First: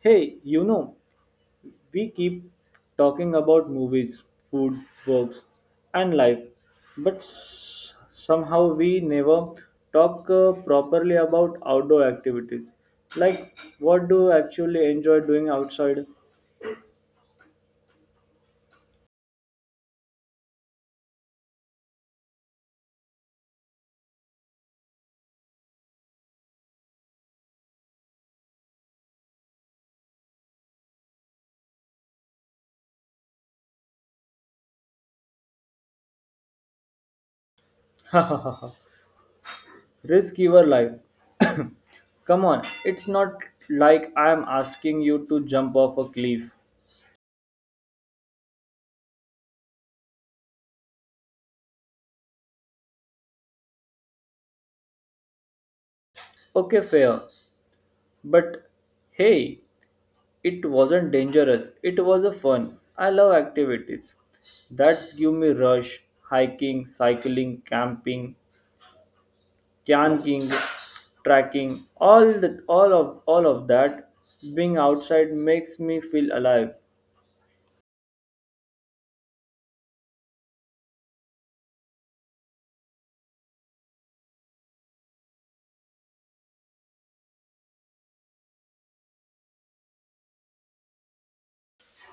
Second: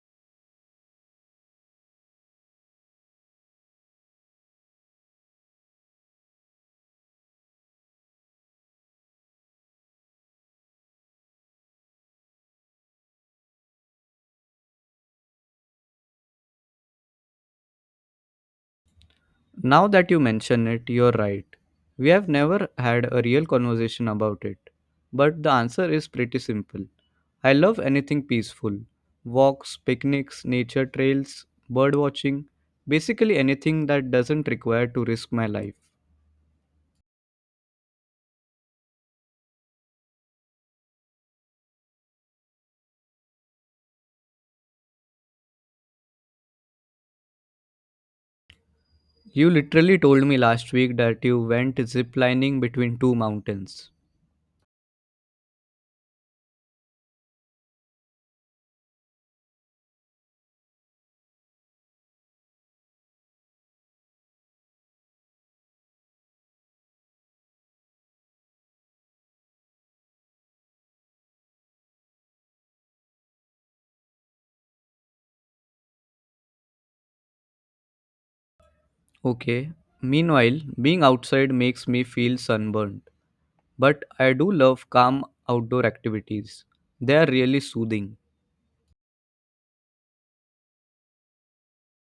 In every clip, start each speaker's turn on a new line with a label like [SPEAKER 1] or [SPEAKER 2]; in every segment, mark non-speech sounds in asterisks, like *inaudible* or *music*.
[SPEAKER 1] Hey, you know, we keep talking about movies, food, works, and life, but somehow we never talk properly about outdoor activities. Like, what do you actually enjoy doing outside?
[SPEAKER 2] Now that you mention it, you're right. We have never had a real conversation about it. But the answer is pretty simple. I love anything peaceful walks, picnics, nature trails, bird watching, basically anything that doesn't require to risk my life.
[SPEAKER 1] Risk your life. Come on, it's not like I'm asking you to jump off a cliff.
[SPEAKER 2] You literally told me last week that you went ziplining between two mountains.
[SPEAKER 1] Okay, fair. But hey, it wasn't dangerous. It was a fun. I love activities that give me rush. Hiking, cycling, camping, camping, trekking, all of all of that, being outside makes me feel alive.
[SPEAKER 2] Okay. Meanwhile, being outside makes me feel sunburned. But I do love calm outdoor activities. They are really soothing.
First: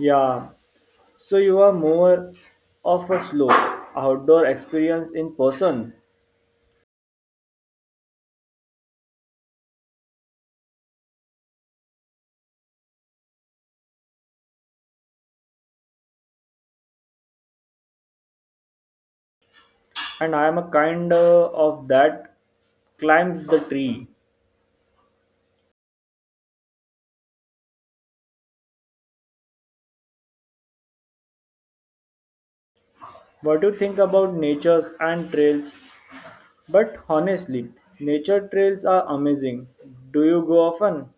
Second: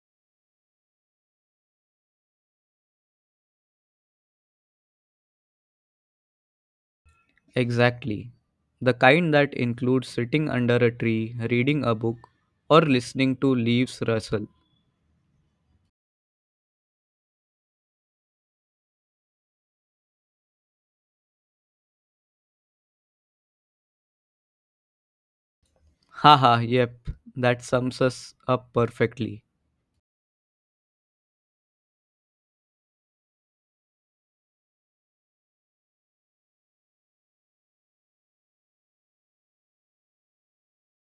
[SPEAKER 1] Yeah. So you are more of a slow outdoor experience in person,
[SPEAKER 2] Exactly. The kind that includes sitting under a tree, reading a book, or listening to leaves rustle.
[SPEAKER 1] and I am a kind of that climbs the tree.
[SPEAKER 2] Haha, yep, that sums us up perfectly.
[SPEAKER 1] What do you think about natures and trails? But honestly, nature trails are amazing. Do you go often?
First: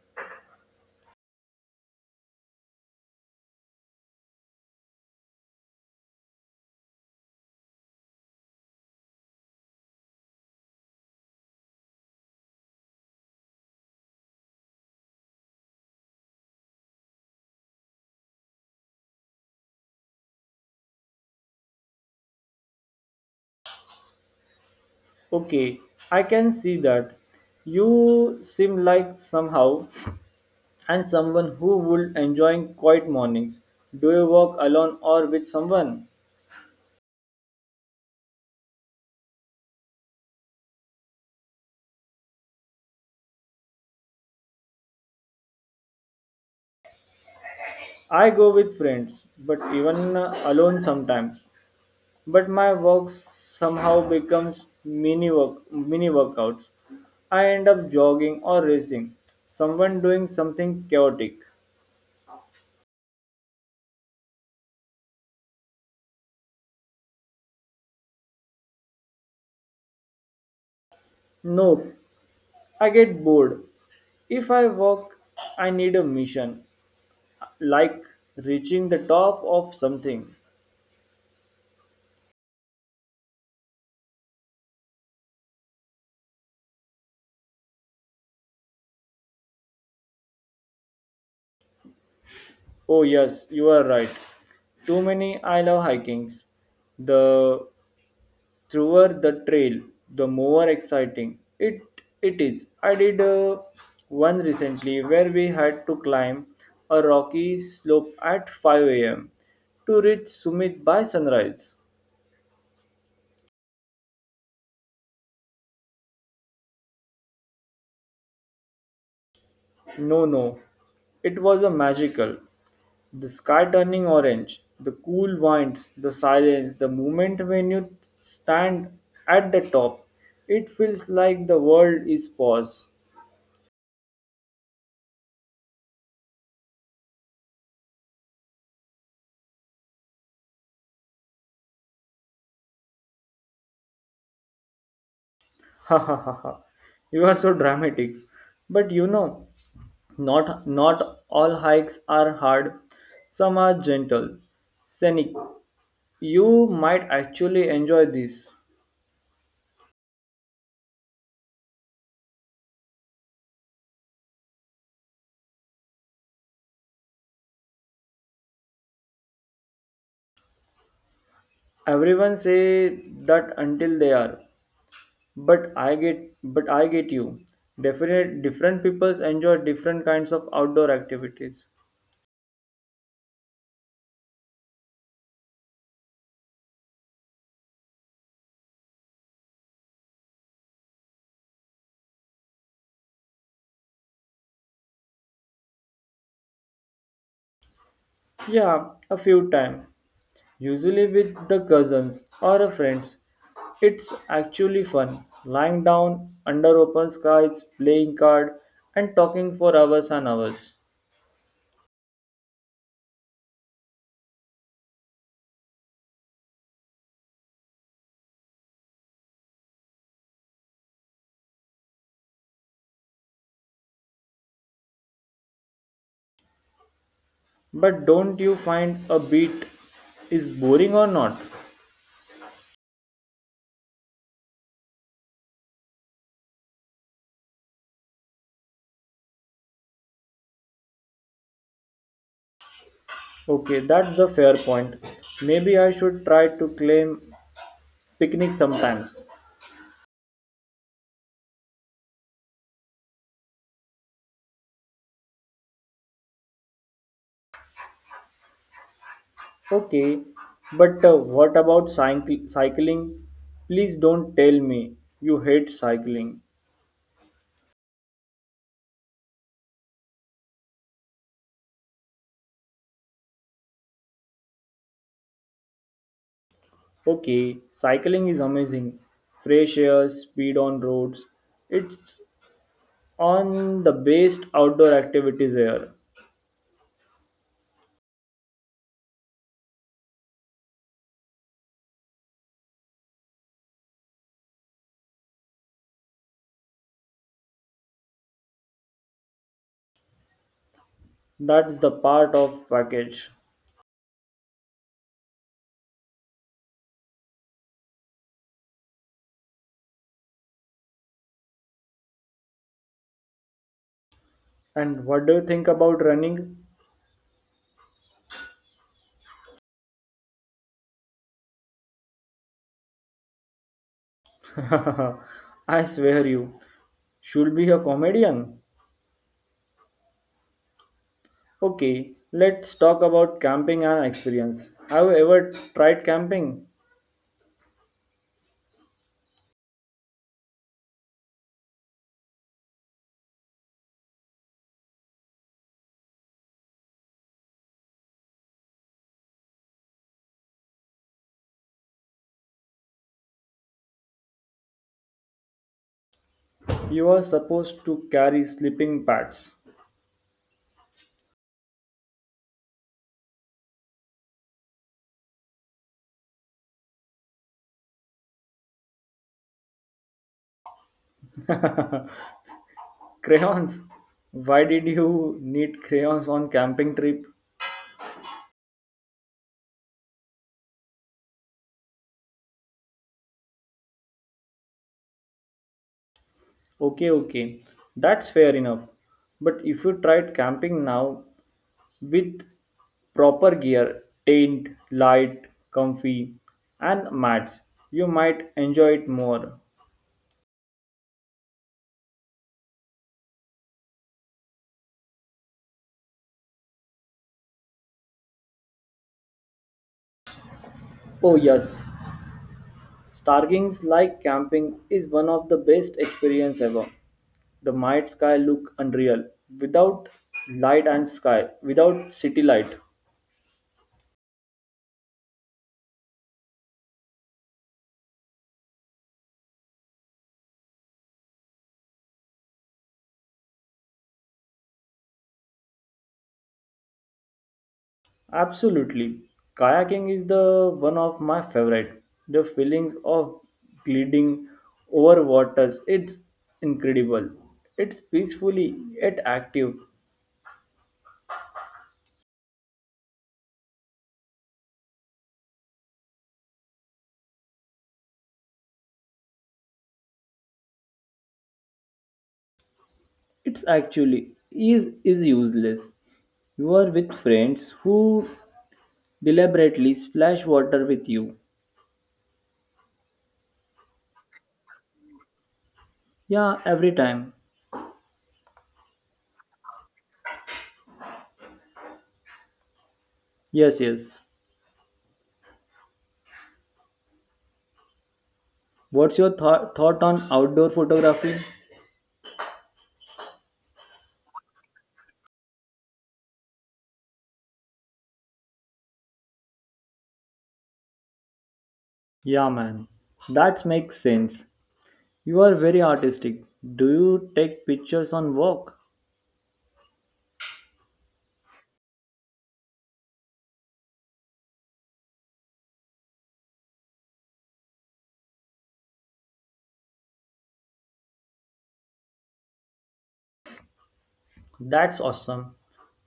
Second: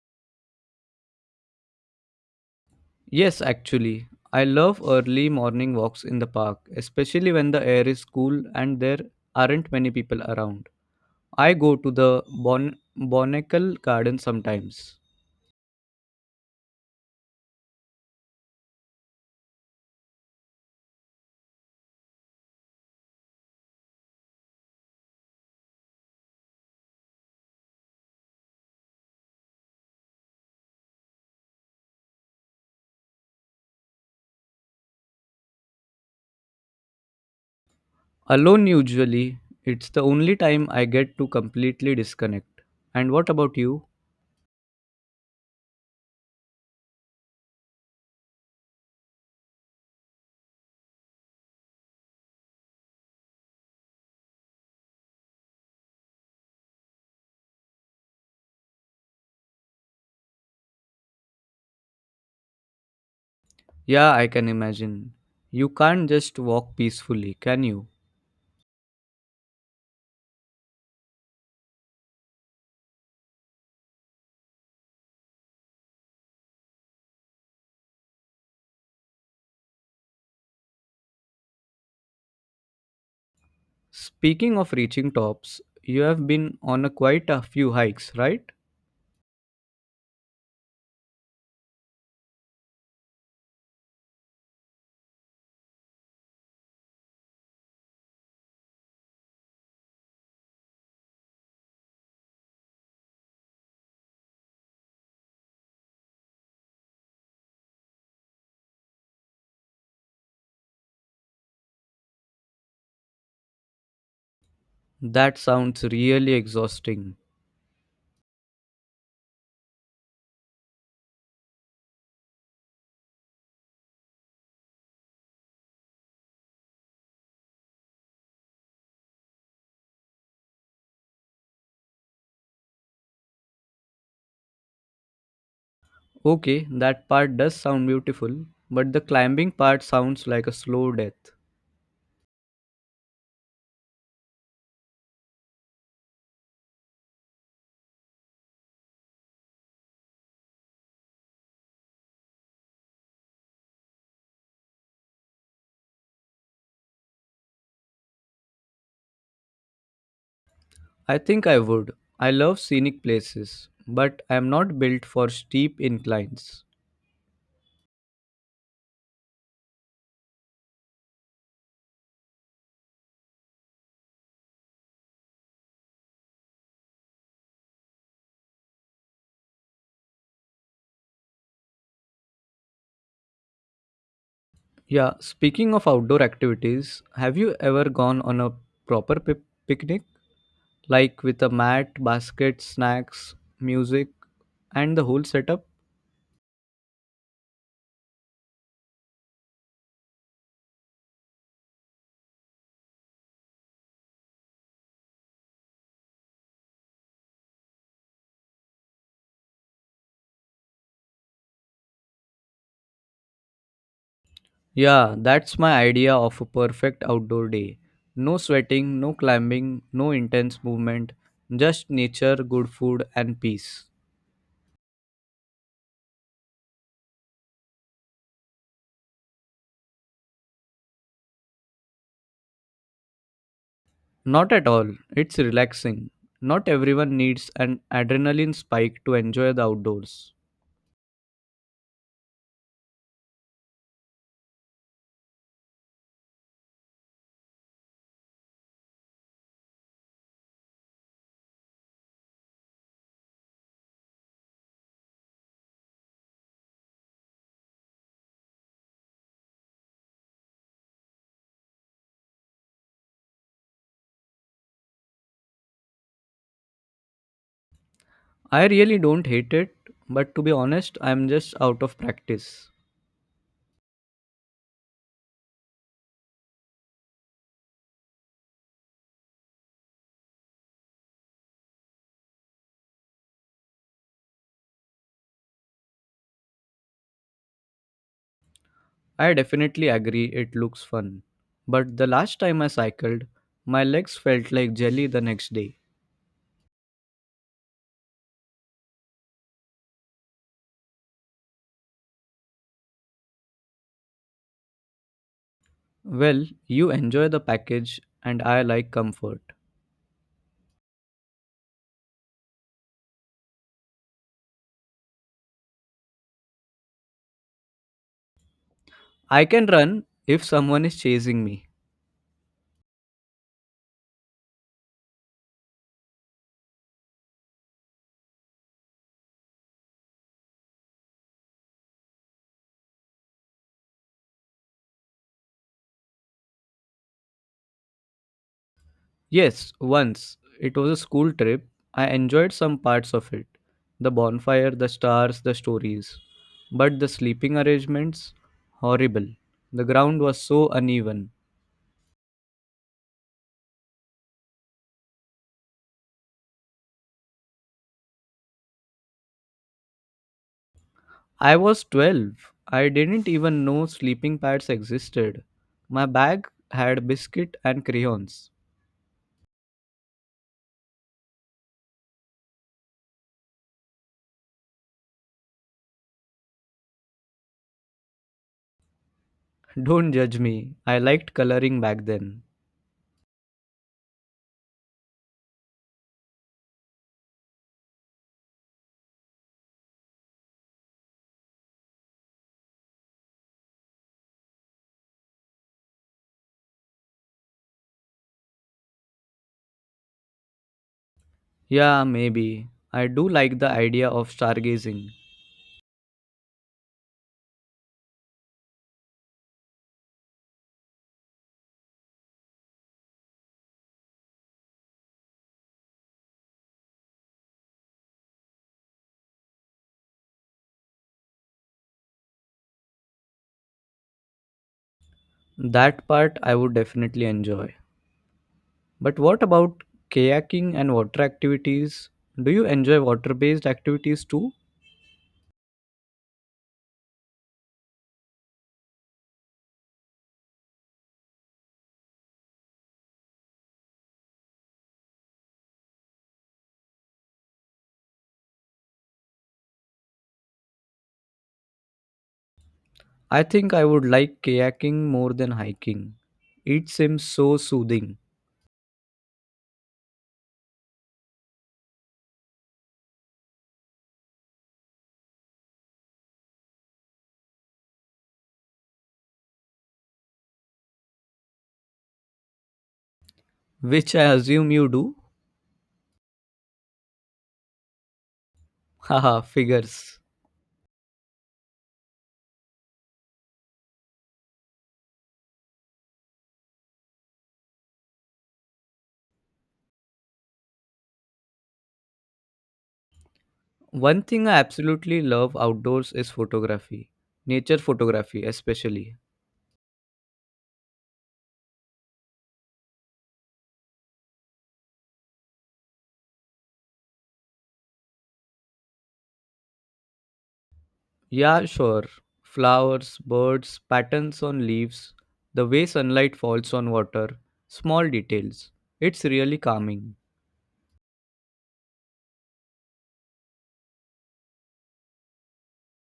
[SPEAKER 2] Yes, actually, I love early morning walks in the park, especially when the air is cool and there aren't many people around. I go to the Bon Botanical Garden sometimes.
[SPEAKER 1] Okay, I can see that. You seem like somehow and someone who would enjoy quiet mornings. Do you walk alone or with someone?
[SPEAKER 2] Alone, usually, it's the only time I get to completely disconnect. And what about you?
[SPEAKER 1] I go with friends, but even alone sometimes. But my walks somehow becomes mini workouts. I end up jogging or racing. Someone doing something chaotic.
[SPEAKER 2] Yeah, I can imagine. You can't just walk peacefully, can you?
[SPEAKER 1] Nope, I get bored. If I walk, I need a mission, like reaching the top of something.
[SPEAKER 2] Speaking of reaching tops, you have been on a quite a few hikes, right?
[SPEAKER 1] Oh, yes, you are right. Too many, I love hikings. The througher the trail, the more exciting it is. I did one recently where we had to climb a rocky slope at 5 a.m. to reach summit by sunrise.
[SPEAKER 2] That sounds really exhausting.
[SPEAKER 1] No, no, it was a magical. The sky turning orange, the cool winds, the silence, the moment when you stand at the top, it feels like the world is paused.
[SPEAKER 2] Okay, that part does sound beautiful, but the climbing part sounds like a slow death.
[SPEAKER 1] *laughs* Ha ha ha ha. You are so dramatic. But you know, not all hikes are hard. Some are gentle, scenic. You might actually enjoy this.
[SPEAKER 2] I think I would. I love scenic places, but I am not built for steep inclines.
[SPEAKER 1] Everyone say that until they are. But I get you. Definite different peoples enjoy different kinds of outdoor activities.
[SPEAKER 2] Yeah, speaking of outdoor activities, have you ever gone on a proper picnic? Like with a mat, basket, snacks, music, and the whole setup?
[SPEAKER 1] Yeah, a few times. Usually with the cousins or a friends. It's actually fun. Lying down under open skies, playing card and talking for hours and hours.
[SPEAKER 2] Yeah, that's my idea of a perfect outdoor day. No sweating, no climbing, no intense movement, just nature, good food, and peace.
[SPEAKER 1] But don't you find a beat is boring or not?
[SPEAKER 2] Not at all, it's relaxing. Not everyone needs an adrenaline spike to enjoy the outdoors.
[SPEAKER 1] Okay, that's a fair point. Maybe I should try to claim picnic sometimes. Okay, but what about cycling? Please don't tell me you hate cycling.
[SPEAKER 2] I really don't hate it, but to be honest, I'm just out of practice.
[SPEAKER 1] Okay, cycling is amazing. Fresh air, speed on roads. It's on the best outdoor activities here.
[SPEAKER 2] I definitely agree it looks fun. But the last time I cycled, my legs felt like jelly the next day.
[SPEAKER 1] That's the part of package.
[SPEAKER 2] Well, you enjoy the package, and I like comfort.
[SPEAKER 1] And what do you think about running?
[SPEAKER 2] I can run if someone is chasing me.
[SPEAKER 1] *laughs* I swear you should be a comedian. Okay, let's talk about camping and experience. Have you ever tried camping?
[SPEAKER 2] Yes, once. It was a school trip. I enjoyed some parts of it the bonfire, the stars, the stories. But the sleeping arrangements? Horrible. The ground was so uneven.
[SPEAKER 1] You were supposed to carry sleeping pads.
[SPEAKER 2] I was 12. I didn't even know sleeping pads existed. My bag had biscuit and crayons.
[SPEAKER 1] Crayons? Why did you need crayons on camping trip?
[SPEAKER 2] Don't judge me. I liked coloring back then.
[SPEAKER 1] Okay, okay. That's fair enough. But if you tried camping now with proper gear, tent, light, comfy, and mats, you might enjoy it more.
[SPEAKER 2] Yeah, maybe. I do like the idea of stargazing.
[SPEAKER 1] Oh yes, stargings like camping is one of the best experience ever. The night sky look unreal without light and sky without city light.
[SPEAKER 2] That part I would definitely enjoy. But what about kayaking and water activities? Do you enjoy water based activities too?
[SPEAKER 1] Absolutely, kayaking is the one of my favorite. The feelings of gliding over waters, it's incredible. It's peacefully yet active.
[SPEAKER 2] I think I would like kayaking more than hiking. It seems so soothing,
[SPEAKER 1] It's actually is useless. You are with friends who deliberately splash water with you.
[SPEAKER 2] which I assume you do.
[SPEAKER 1] Yeah, every time.
[SPEAKER 2] Haha, figures.
[SPEAKER 1] Yes, yes. What's your thought on outdoor photography?
[SPEAKER 2] One thing I absolutely love outdoors is photography. Nature photography, especially.
[SPEAKER 1] Yeah, man, that makes sense. You are very artistic. Do you take pictures on work?
[SPEAKER 2] Yeah, sure. Flowers, birds, patterns on leaves, the way sunlight falls on water, small details. It's really calming.
[SPEAKER 1] That's awesome.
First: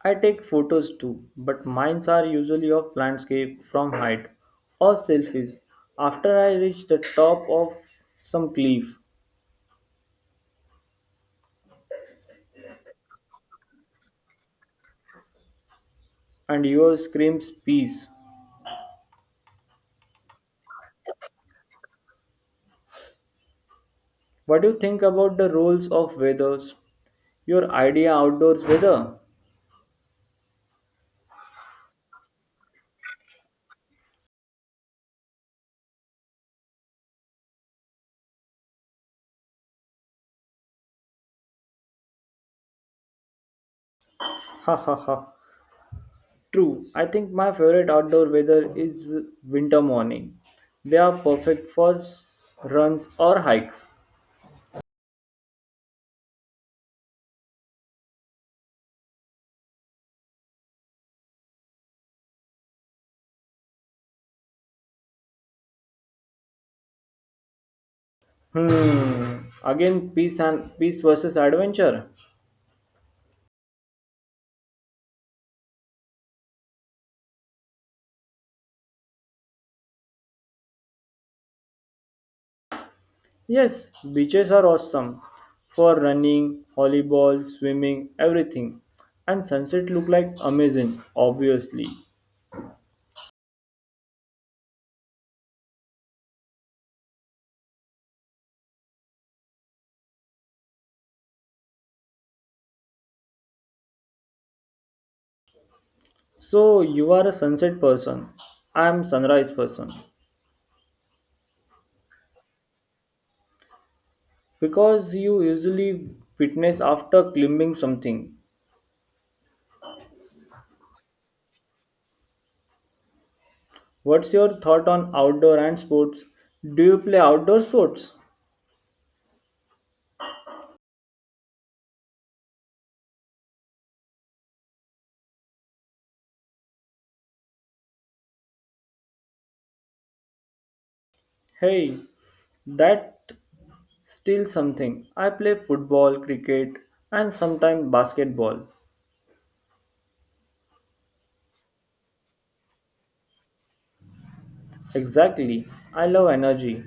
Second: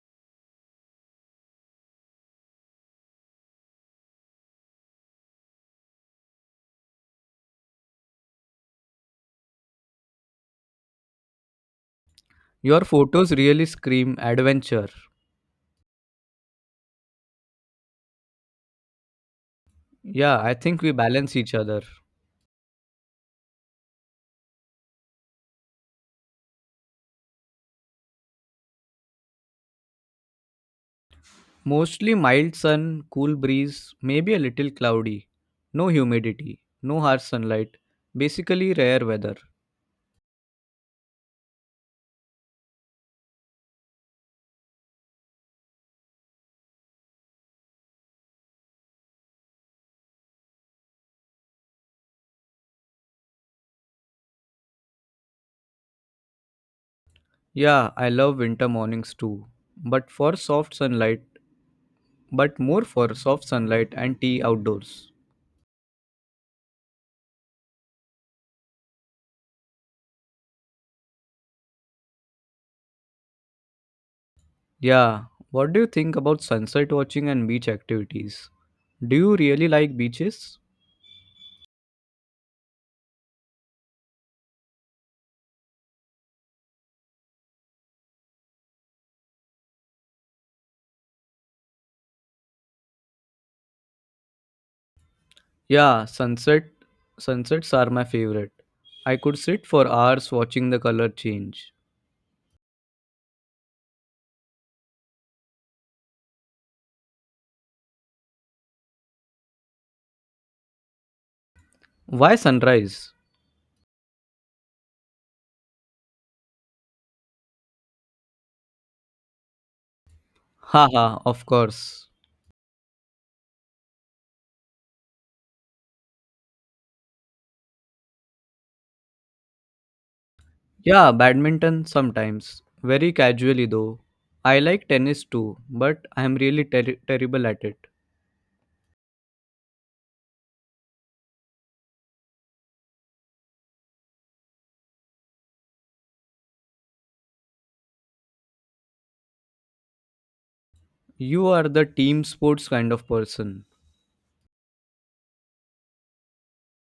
[SPEAKER 1] I take photos too, but mines are usually of landscape from height or selfies after I reach the top of some cliff
[SPEAKER 2] Your photos really scream adventure.
[SPEAKER 1] and yours screams peace.
[SPEAKER 2] Yeah, I think we balance each other.
[SPEAKER 1] What do you think about the roles of weathers? Your idea outdoors weather? *laughs*
[SPEAKER 2] Mostly mild sun, cool breeze, maybe a little cloudy. No humidity, no harsh sunlight, basically rare weather.
[SPEAKER 1] Ha ha ha. True, I think my favorite outdoor weather is winter morning. They are perfect for runs or hikes.
[SPEAKER 2] Yeah, I love winter mornings too, but for soft sunlight, but more for soft sunlight and tea outdoors.
[SPEAKER 1] Hmm. Again, peace versus adventure.
[SPEAKER 2] Yeah, what do you think about sunset watching and beach activities? Do you really like beaches?
[SPEAKER 1] Yes, beaches are awesome for running, volleyball, swimming, everything. And sunset look like amazing, obviously.
[SPEAKER 2] Yeah, sunsets are my favorite. I could sit for hours watching the color change.
[SPEAKER 1] So you are a sunset person. I am sunrise person
[SPEAKER 2] Why sunrise?
[SPEAKER 1] because you usually fitness after climbing something.
[SPEAKER 2] Haha, of course.
[SPEAKER 1] What's your thought on outdoor and sports? Do you play outdoor sports?
[SPEAKER 2] Yeah, badminton sometimes. Very casually though. I like tennis too, but I am really terrible at it.
[SPEAKER 1] Hey, that still something. I play football, cricket, and sometimes basketball.
[SPEAKER 2] You are the team sports kind of person.
[SPEAKER 1] Exactly. I love energy.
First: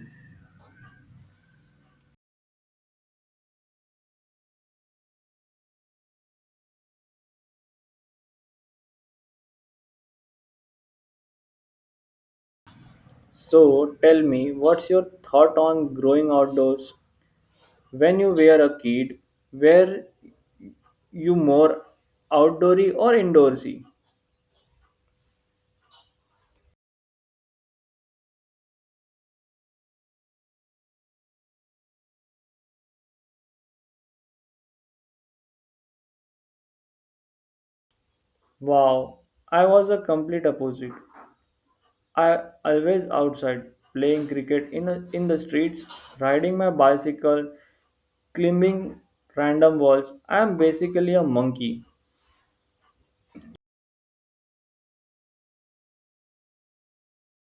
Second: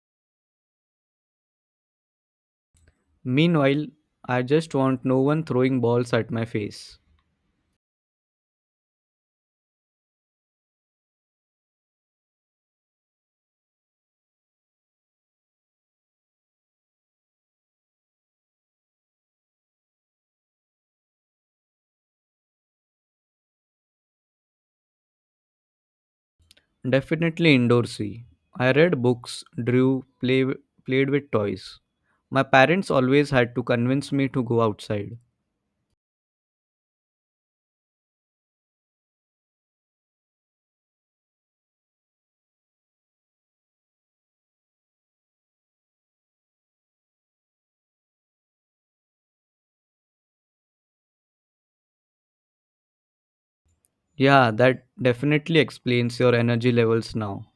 [SPEAKER 2] Meanwhile, I just want no one throwing balls at my face.
[SPEAKER 1] So tell me, what's your thought on growing outdoors? When you were a kid, were you more outdoorsy or indoorsy?
[SPEAKER 2] Definitely indoorsy. I read books, drew, play, played with toys. My parents always had to convince me to go outside.
[SPEAKER 1] Wow, I was a complete opposite. I always outside playing cricket in the streets, riding my bicycle, climbing random walls. I am basically a monkey.
[SPEAKER 2] Yeah, that definitely explains your energy levels now.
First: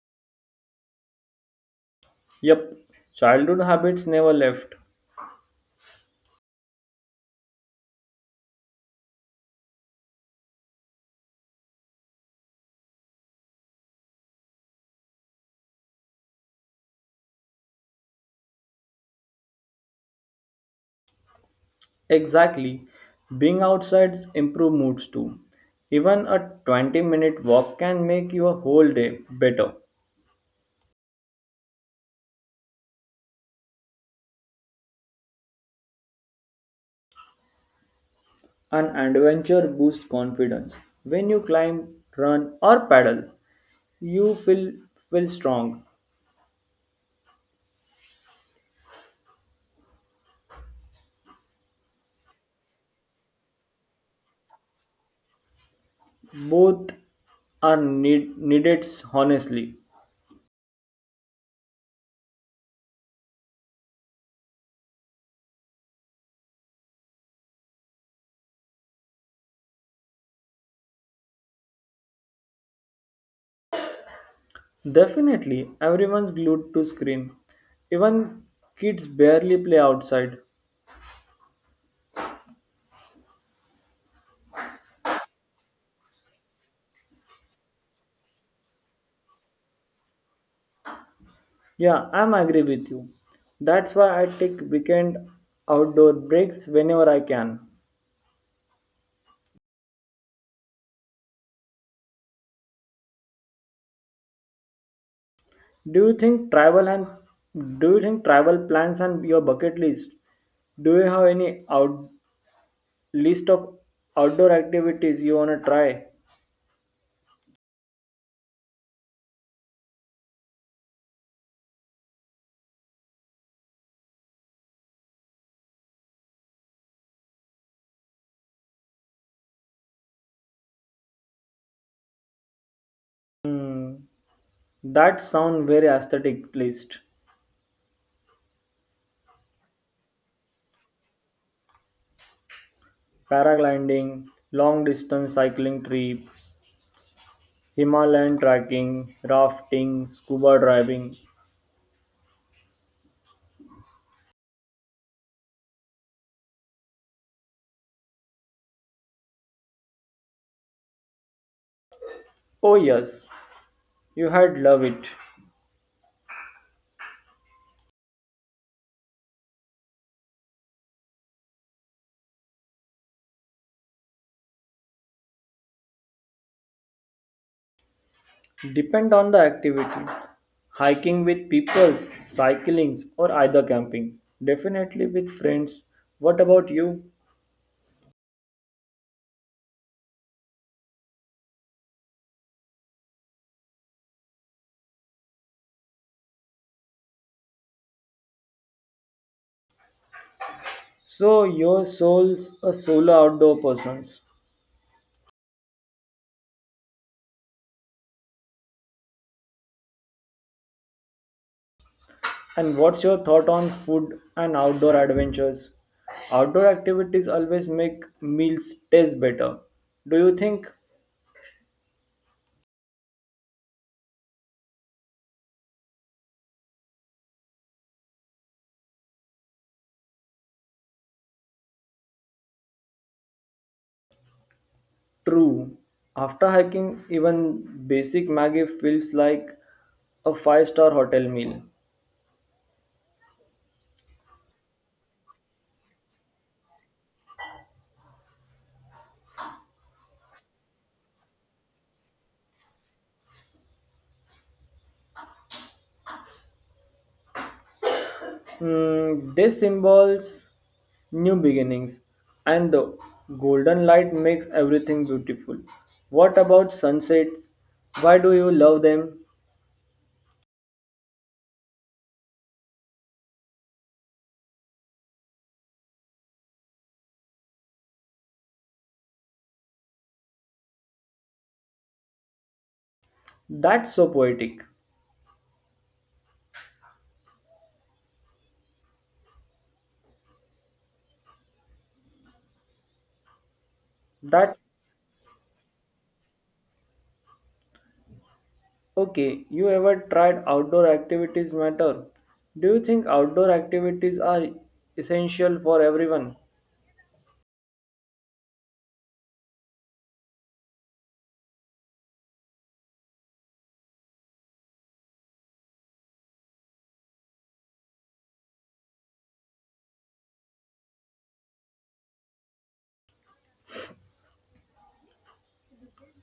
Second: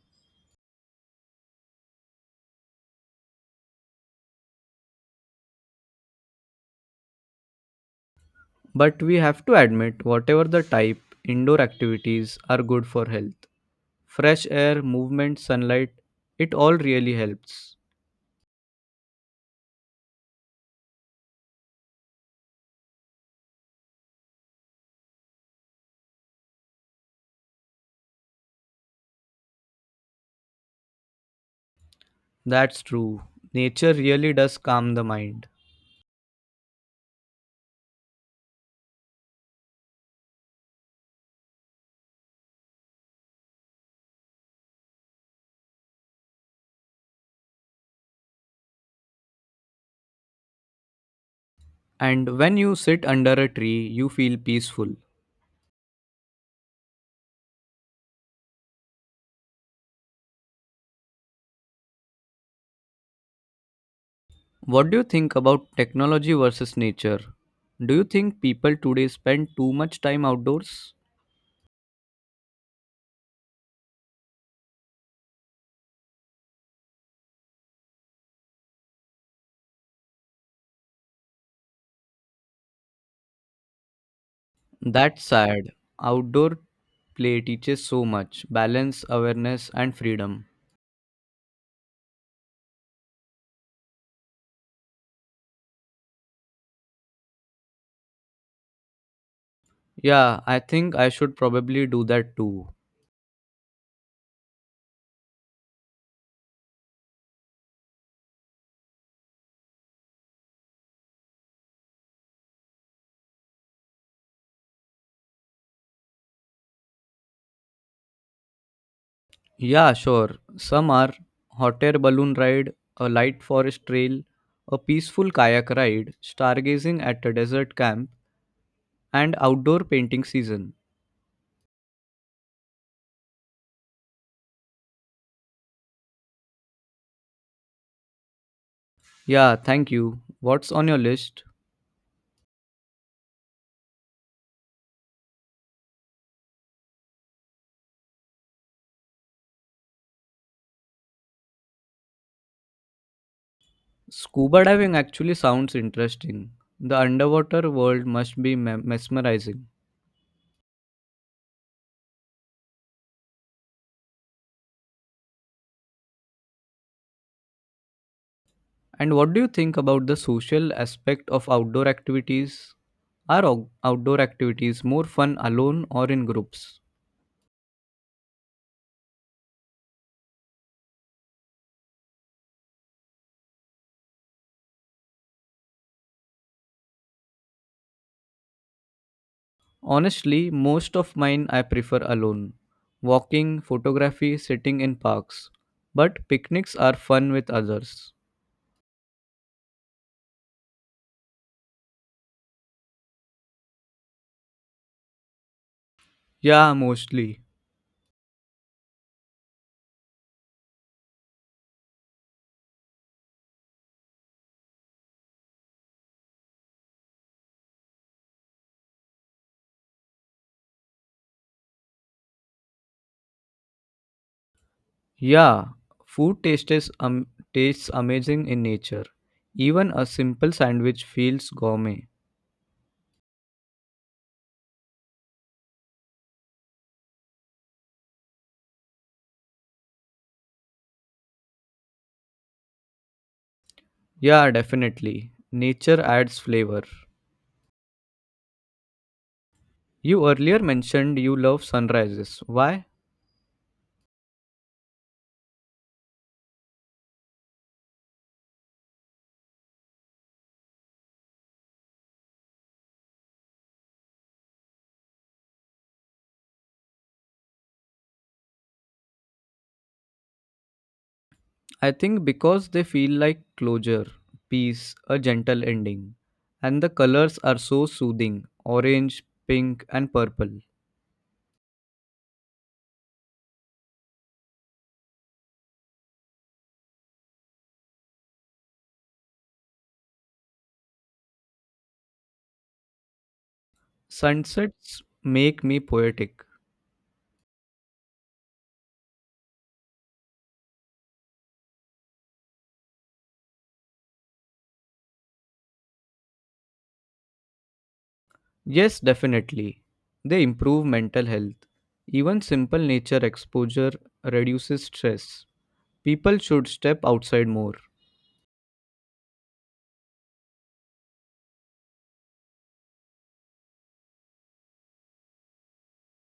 [SPEAKER 1] Yep, childhood habits never left.
[SPEAKER 2] But we have to admit, whatever the type, indoor activities are good for health. Fresh air, movement, sunlight, it all really helps.
[SPEAKER 1] Exactly. Being outside improve moods too. Even a 20-minute walk can make your whole day better.
[SPEAKER 2] That's true. Nature really does calm the mind.
[SPEAKER 1] An adventure boosts confidence. When you climb, run or paddle, you feel strong.
[SPEAKER 2] And when you sit under a tree, you feel peaceful.
[SPEAKER 1] Both are needed, honestly.
[SPEAKER 2] What do you think about technology versus nature? Do you think people today spend too much time outdoors?
[SPEAKER 1] Definitely everyone's glued to screen, even kids barely play outside.
[SPEAKER 2] That's sad. Outdoor play teaches so much balance, awareness, and freedom.
[SPEAKER 1] Yeah, I'm agree with you. That's why I take weekend outdoor breaks whenever I can.
[SPEAKER 2] Yeah, I think I should probably do that too.
[SPEAKER 1] do you think travel and do you think travel plans and your bucket list, do you have any out list of outdoor activities you want to try?
[SPEAKER 2] Yeah, sure. Some are hot air balloon ride, a light forest trail, a peaceful kayak ride, stargazing at a desert camp, and outdoor painting season.
[SPEAKER 1] Hmm, that sound very aesthetic list.
[SPEAKER 2] Yeah, thank you. What's on your list?
[SPEAKER 1] Paragliding, long-distance cycling trips, Himalayan trekking, rafting, scuba diving.
[SPEAKER 2] Scuba diving actually sounds interesting. The underwater world must be mesmerizing.
[SPEAKER 1] Oh yes, you had love it.
[SPEAKER 2] And what do you think about the social aspect of outdoor activities? Are outdoor activities more fun alone or in groups?
[SPEAKER 1] Depend on the activity. Hiking with peoples, cyclings or either camping. Definitely with friends. What about you?
[SPEAKER 2] Honestly, most of mine I prefer alone. Walking, photography, sitting in parks. But picnics are fun with others.
[SPEAKER 1] So your soul's a solo outdoor person.
[SPEAKER 2] Yeah, mostly.
[SPEAKER 1] And what's your thought on food and outdoor adventures? Outdoor activities always make meals taste better. Do you think.
[SPEAKER 2] Yeah, food tastes amazing in nature. Even a simple sandwich feels gourmet.
[SPEAKER 1] True. After hiking, even basic Maggie feels like a five-star hotel meal.
[SPEAKER 2] Yeah, definitely. Nature adds flavor. You earlier mentioned you love sunrises. Why?
[SPEAKER 1] Mm, this symbols new beginnings, and the golden light makes everything beautiful. What about sunsets? Why do you love them?
[SPEAKER 2] I think because they feel like closure, peace, a gentle ending. And the colors are so soothing orange, pink, and purple.
[SPEAKER 1] That's so poetic. That
[SPEAKER 2] Sunsets make me poetic.
[SPEAKER 1] okay. You ever tried outdoor activities matter? Do you think outdoor activities are essential for everyone?
[SPEAKER 2] Yes, definitely. They improve mental health. Even simple nature exposure reduces stress. People should step outside more.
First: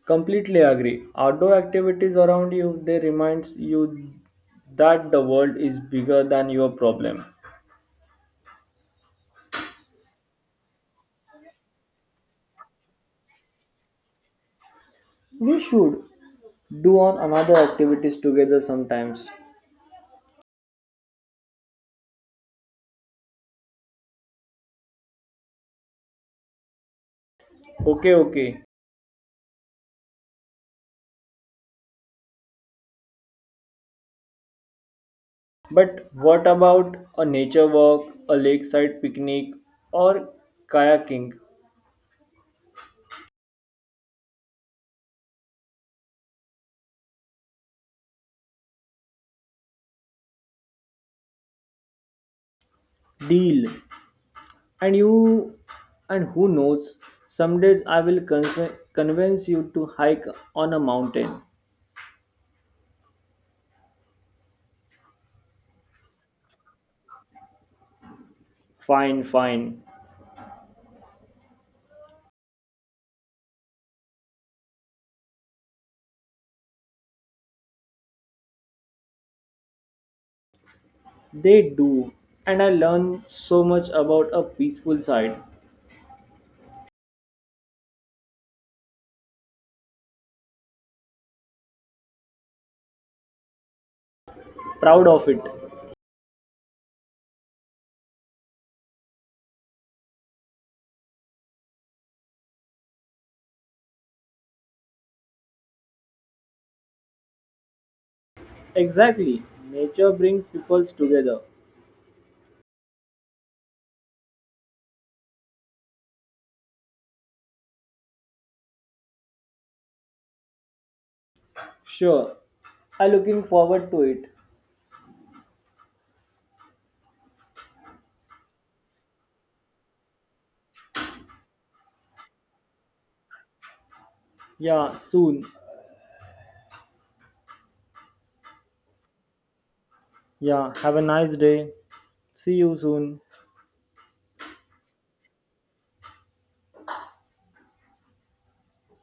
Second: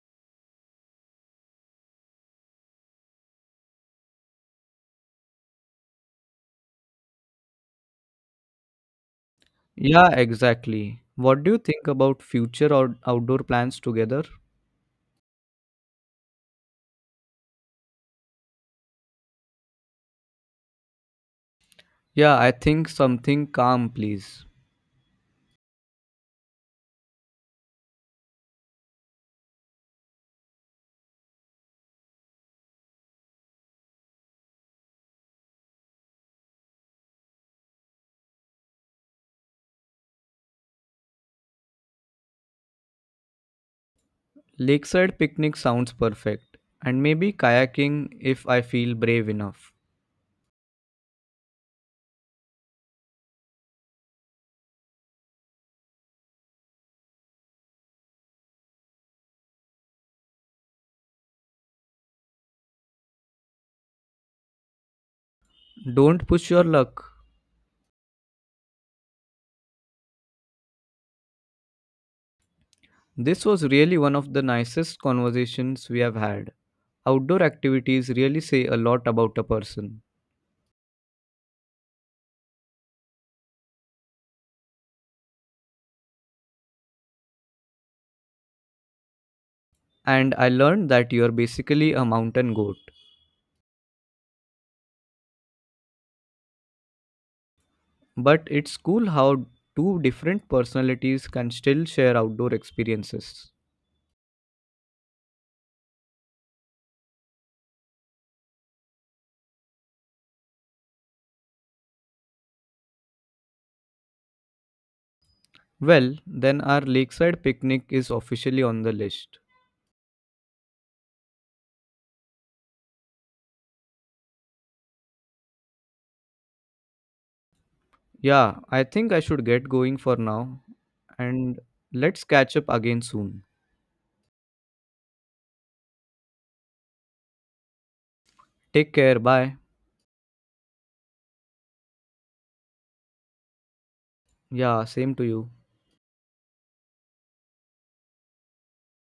[SPEAKER 1] Completely agree. Outdoor activities around you they reminds you that the world is bigger than your problem.
[SPEAKER 2] Yeah, exactly. What do you think about future outdoor plans together?
[SPEAKER 1] We should do on another activities together sometimes.
[SPEAKER 2] Yeah, I think something calm, please.
[SPEAKER 1] Okay, okay. But what about a nature walk, a lakeside picnic, or kayaking?
[SPEAKER 2] Lakeside picnic sounds perfect, and maybe kayaking if I feel brave enough.
[SPEAKER 1] Deal. And you, and who knows, someday I will convince you to hike on a mountain.
[SPEAKER 2] Don't push your luck.
[SPEAKER 1] Fine, fine.
[SPEAKER 2] This was really one of the nicest conversations we have had. Outdoor activities really say a lot about a person.
[SPEAKER 1] They do, and I learn so much about a peaceful side.
[SPEAKER 2] And I learned that you're basically a mountain goat.
[SPEAKER 1] Proud of it.
[SPEAKER 2] But it's cool how two different personalities can still share outdoor experiences.
[SPEAKER 1] Exactly. Nature brings peoples together.
[SPEAKER 2] Well, then our lakeside picnic is officially on the list.
[SPEAKER 1] Sure. I'm looking forward to it.
[SPEAKER 2] Yeah, I think I should get going for now. And let's catch up again soon.
[SPEAKER 1] Yeah, soon.
[SPEAKER 2] Take care. Bye.
[SPEAKER 1] Yeah, have a nice day. See you soon.
[SPEAKER 2] Yeah, same to you.